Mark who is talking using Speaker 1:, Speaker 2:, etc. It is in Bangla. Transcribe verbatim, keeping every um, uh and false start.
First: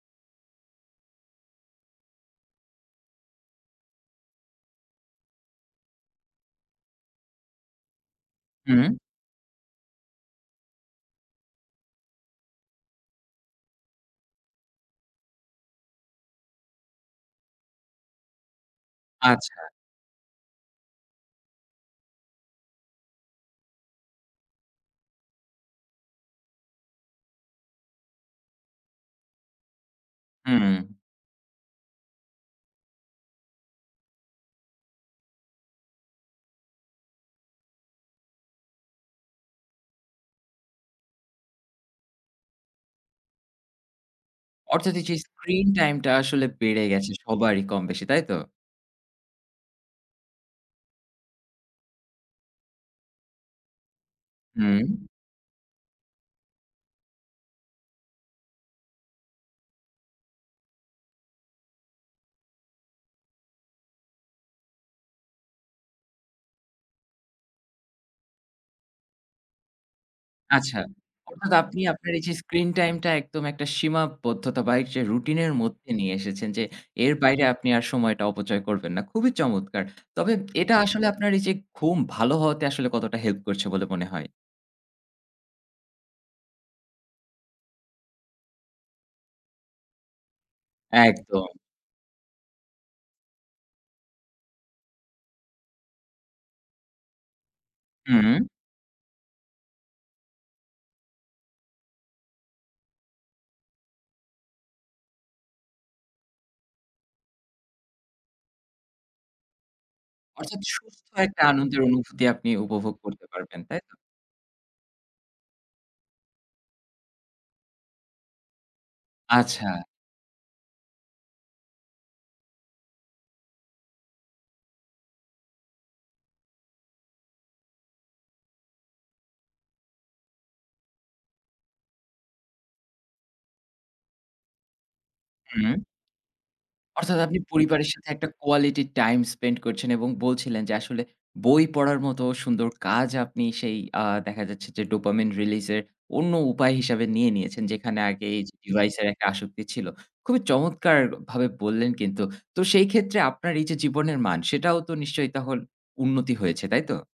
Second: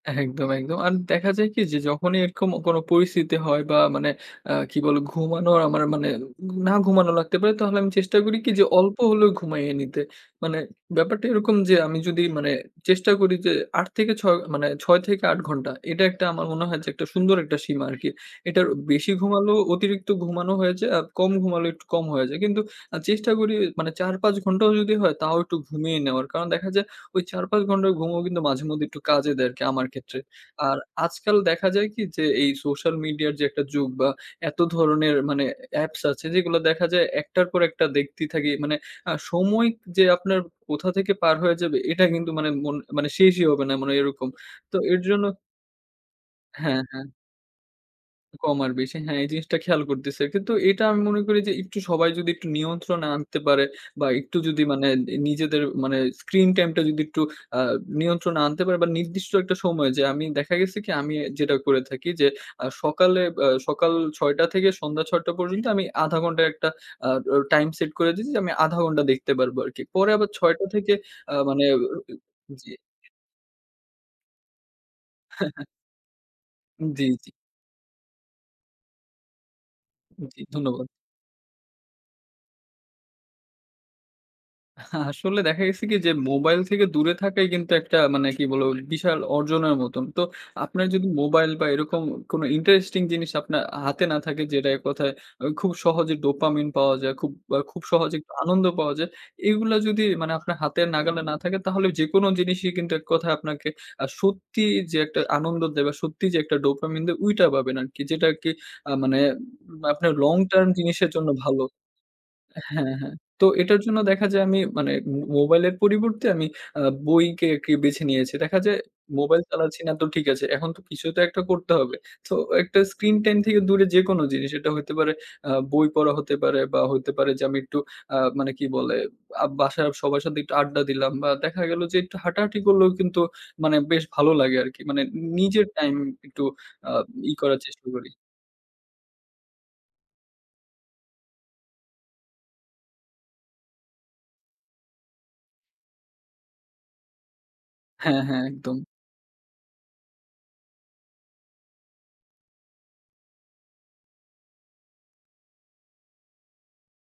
Speaker 1: একদম, একদম। আর দেখা যায় কি যে, যখনই এরকম কোন পরিস্থিতি হয় বা, মানে আ কি বলে? ঘুমানো আমার মানে না ঘুমানো লাগতে পারে। তাহলে আমি চেষ্টা করি কি যে
Speaker 2: হু, হুম।
Speaker 1: অল্প হলেও ঘুমাইয়ে নিতে। মানে ব্যাপারটা এরকম যে আমি যদি মানে চেষ্টা করি যে আট থেকে ছয় মানে ছয় থেকে আট ঘন্টা, এটা একটা আমার মনে হয় যে একটা সুন্দর একটা সীমা আরকি। এটার বেশি ঘুমালেও
Speaker 2: আচ্ছা।
Speaker 1: অতিরিক্ত ঘুমানো হয়ে যায়। আর কম ঘুমালো একটু কম হয়ে যায়। কিন্তু আ চেষ্টা করি মানে চার, পাঁচ ঘন্টাও যদি হয়, তাও একটু ঘুমিয়ে নেওয়ার। কারণ দেখা যায় ওই চার, পাঁচ ঘন্টা ঘুমও কিন্তু মাঝেমধ্যে একটু কাজে দেয় আরকি আমার ক্ষেত্রে। আর
Speaker 2: হুম।
Speaker 1: আজকাল দেখা যায় কি যে, এই সোশ্যাল মিডিয়ার যে একটা যুগ বা, এত ধরনের মানে এ অ্যাপস আছে, যেগুলো দেখা যায় একটার পর একটা দেখতেই থাকি। মানে আ সময় যে আপনার কোথা থেকে পার হয়ে যাবে, এটা কিন্তু মানে মন মানে শেষই হবে না। মানে এরকম। তো
Speaker 2: অর্থাৎ,
Speaker 1: এর
Speaker 2: এইযে
Speaker 1: জন্য
Speaker 2: স্ক্রিন টাইমটা আসলে
Speaker 1: হ্যাঁ,
Speaker 2: বেড়ে
Speaker 1: হ্যাঁ।
Speaker 2: গেছে সবারই, কম বেশি। তাই তো?
Speaker 1: কম আর বেশি। হ্যাঁ, এই জিনিসটা খেয়াল করতেছে। কিন্তু এটা আমি মনে করি যে একটু সবাই যদি একটু নিয়ন্ত্রণে আনতে পারে বা, একটু যদি মানে
Speaker 2: হুম।
Speaker 1: নি নিজেদের মানে স্ক্রিন টাইমটা যদি একটু আ নিয়ন্ত্রণে আনতে পারে বা, নির্দিষ্ট একটা সময় যে, আমি দেখা গেছে কি আমি যেটা করে থাকি যে আ সকালে বা সকাল ছয় টা থেকে সন্ধ্যা ছয় টা পর্যন্ত আমি আধা ঘন্টা একটা আ দ টাইম সেট করে দিছি যে, আমি আধা ঘন্টা দেখতে পারবো আরকি। পরে আবার ছয় টা
Speaker 2: আচ্ছা।
Speaker 1: থেকে আ
Speaker 2: অর্থাৎ,
Speaker 1: মানে অ
Speaker 2: আপনি আপনার এইযে স্ক্রিন
Speaker 1: জি।
Speaker 2: টাইমটা একদম একটা সীমাবদ্ধতাবাহিক যে রুটিনের মধ্যে নিয়ে এসেছেন যে,
Speaker 1: জি,
Speaker 2: এর
Speaker 1: জি।
Speaker 2: বাইরে আপনি আর সময়টা অপচয় করবেন না। খুবই চমৎকার। তবে
Speaker 1: জি,
Speaker 2: এটা
Speaker 1: ধন্যবাদ।
Speaker 2: আসলে আপনার এইযে ঘুম ভালো হওয়াতে আসলে কতটা হেল্প করছে বলে মনে হয়?
Speaker 1: আ আসলে দেখা গেছে কি যে, মোবাইল থেকে দূরে থাকাই কিন্তু একটা মানে কি বলবো? বিশাল অর্জনের মতন। তো আপনার যদি
Speaker 2: একদম।
Speaker 1: মোবাইল বা, এরকম কোন ইন্টারেস্টিং জিনিস আপনার আ হাতে না থাকে, যেটা এক কথায় আ খুব সহজে dopamine পাওয়া যায়। খুব আ খুব সহজে
Speaker 2: হুম।
Speaker 1: আনন্দ পাওয়া যায়। এগুলা যদি মানে আপনার হাতের নাগালে না থাকে, তাহলে যেকোনো জিনিসই কিন্তু এক কথায় আপনাকে আ সত্যি যে একটা আনন্দ দেয় বা, সত্যি যে একটা dopamine দেয় ওইটা পাবেন আরকি। যেটা আরকি আ মানে আপনার long
Speaker 2: অর্থাৎ
Speaker 1: term
Speaker 2: সুস্থ
Speaker 1: জিনিসের জন্য
Speaker 2: একটা
Speaker 1: ভালো।
Speaker 2: আনন্দের অনুভূতি আপনি উপভোগ
Speaker 1: হ্যাঁ, হ্যাঁ,
Speaker 2: করতে
Speaker 1: তো
Speaker 2: পারবেন,
Speaker 1: এটার
Speaker 2: তাই তো?
Speaker 1: জন্য দেখা যায় আমি মানে ম মোবাইলের পরিবর্তে আমি আ বইকে আরকি বেছে নিয়েছি। দেখা যায় মোবাইল চালাচ্ছি
Speaker 2: আচ্ছা।
Speaker 1: না। তো ঠিক আছে। এখন তো কিছু তো একটা করতে হবে। তো একটা স্ক্রিন টাইম থেকে দূরে যেকোনো জিনিস, এটা হইতে পারে আ বই পড়া হতে পারে বা, হইতে পারে যে আমি একটু আ মানে কি বলে? আ বাসার সবার সাথে একটু আড্ডা দিলাম বা, দেখা গেল যে একটু হাঁটাহাঁটি করলেও কিন্তু মানে বেশ ভালো লাগে আরকি। মানে নি নিজের
Speaker 2: হুম।
Speaker 1: টাইম একটু আ
Speaker 2: অর্থাৎ
Speaker 1: ই
Speaker 2: আপনি
Speaker 1: করার চেষ্টা
Speaker 2: পরিবারের সাথে
Speaker 1: করি।
Speaker 2: একটা quality time spend করছেন এবং বলছিলেন যে আসলে বই পড়ার মতো সুন্দর কাজ আপনি সেই আ দেখা যাচ্ছে যে dopamine release এর অন্য উপায় হিসাবে নিয়ে নিয়েছেন। যেখানে
Speaker 1: হ্যাঁ,
Speaker 2: আগে
Speaker 1: হ্যাঁ,
Speaker 2: এইযে
Speaker 1: একদম।
Speaker 2: ডিভাইসের একটা আসক্তি ছিল। খুবই চমৎকারভাবে বললেন কিন্তু। তো সেইক্ষেত্রে আপনার এইযে জীবনের মান, সেটাও তো নিশ্চয়ই তখন উন্নতি হয়েছে, তাই তো?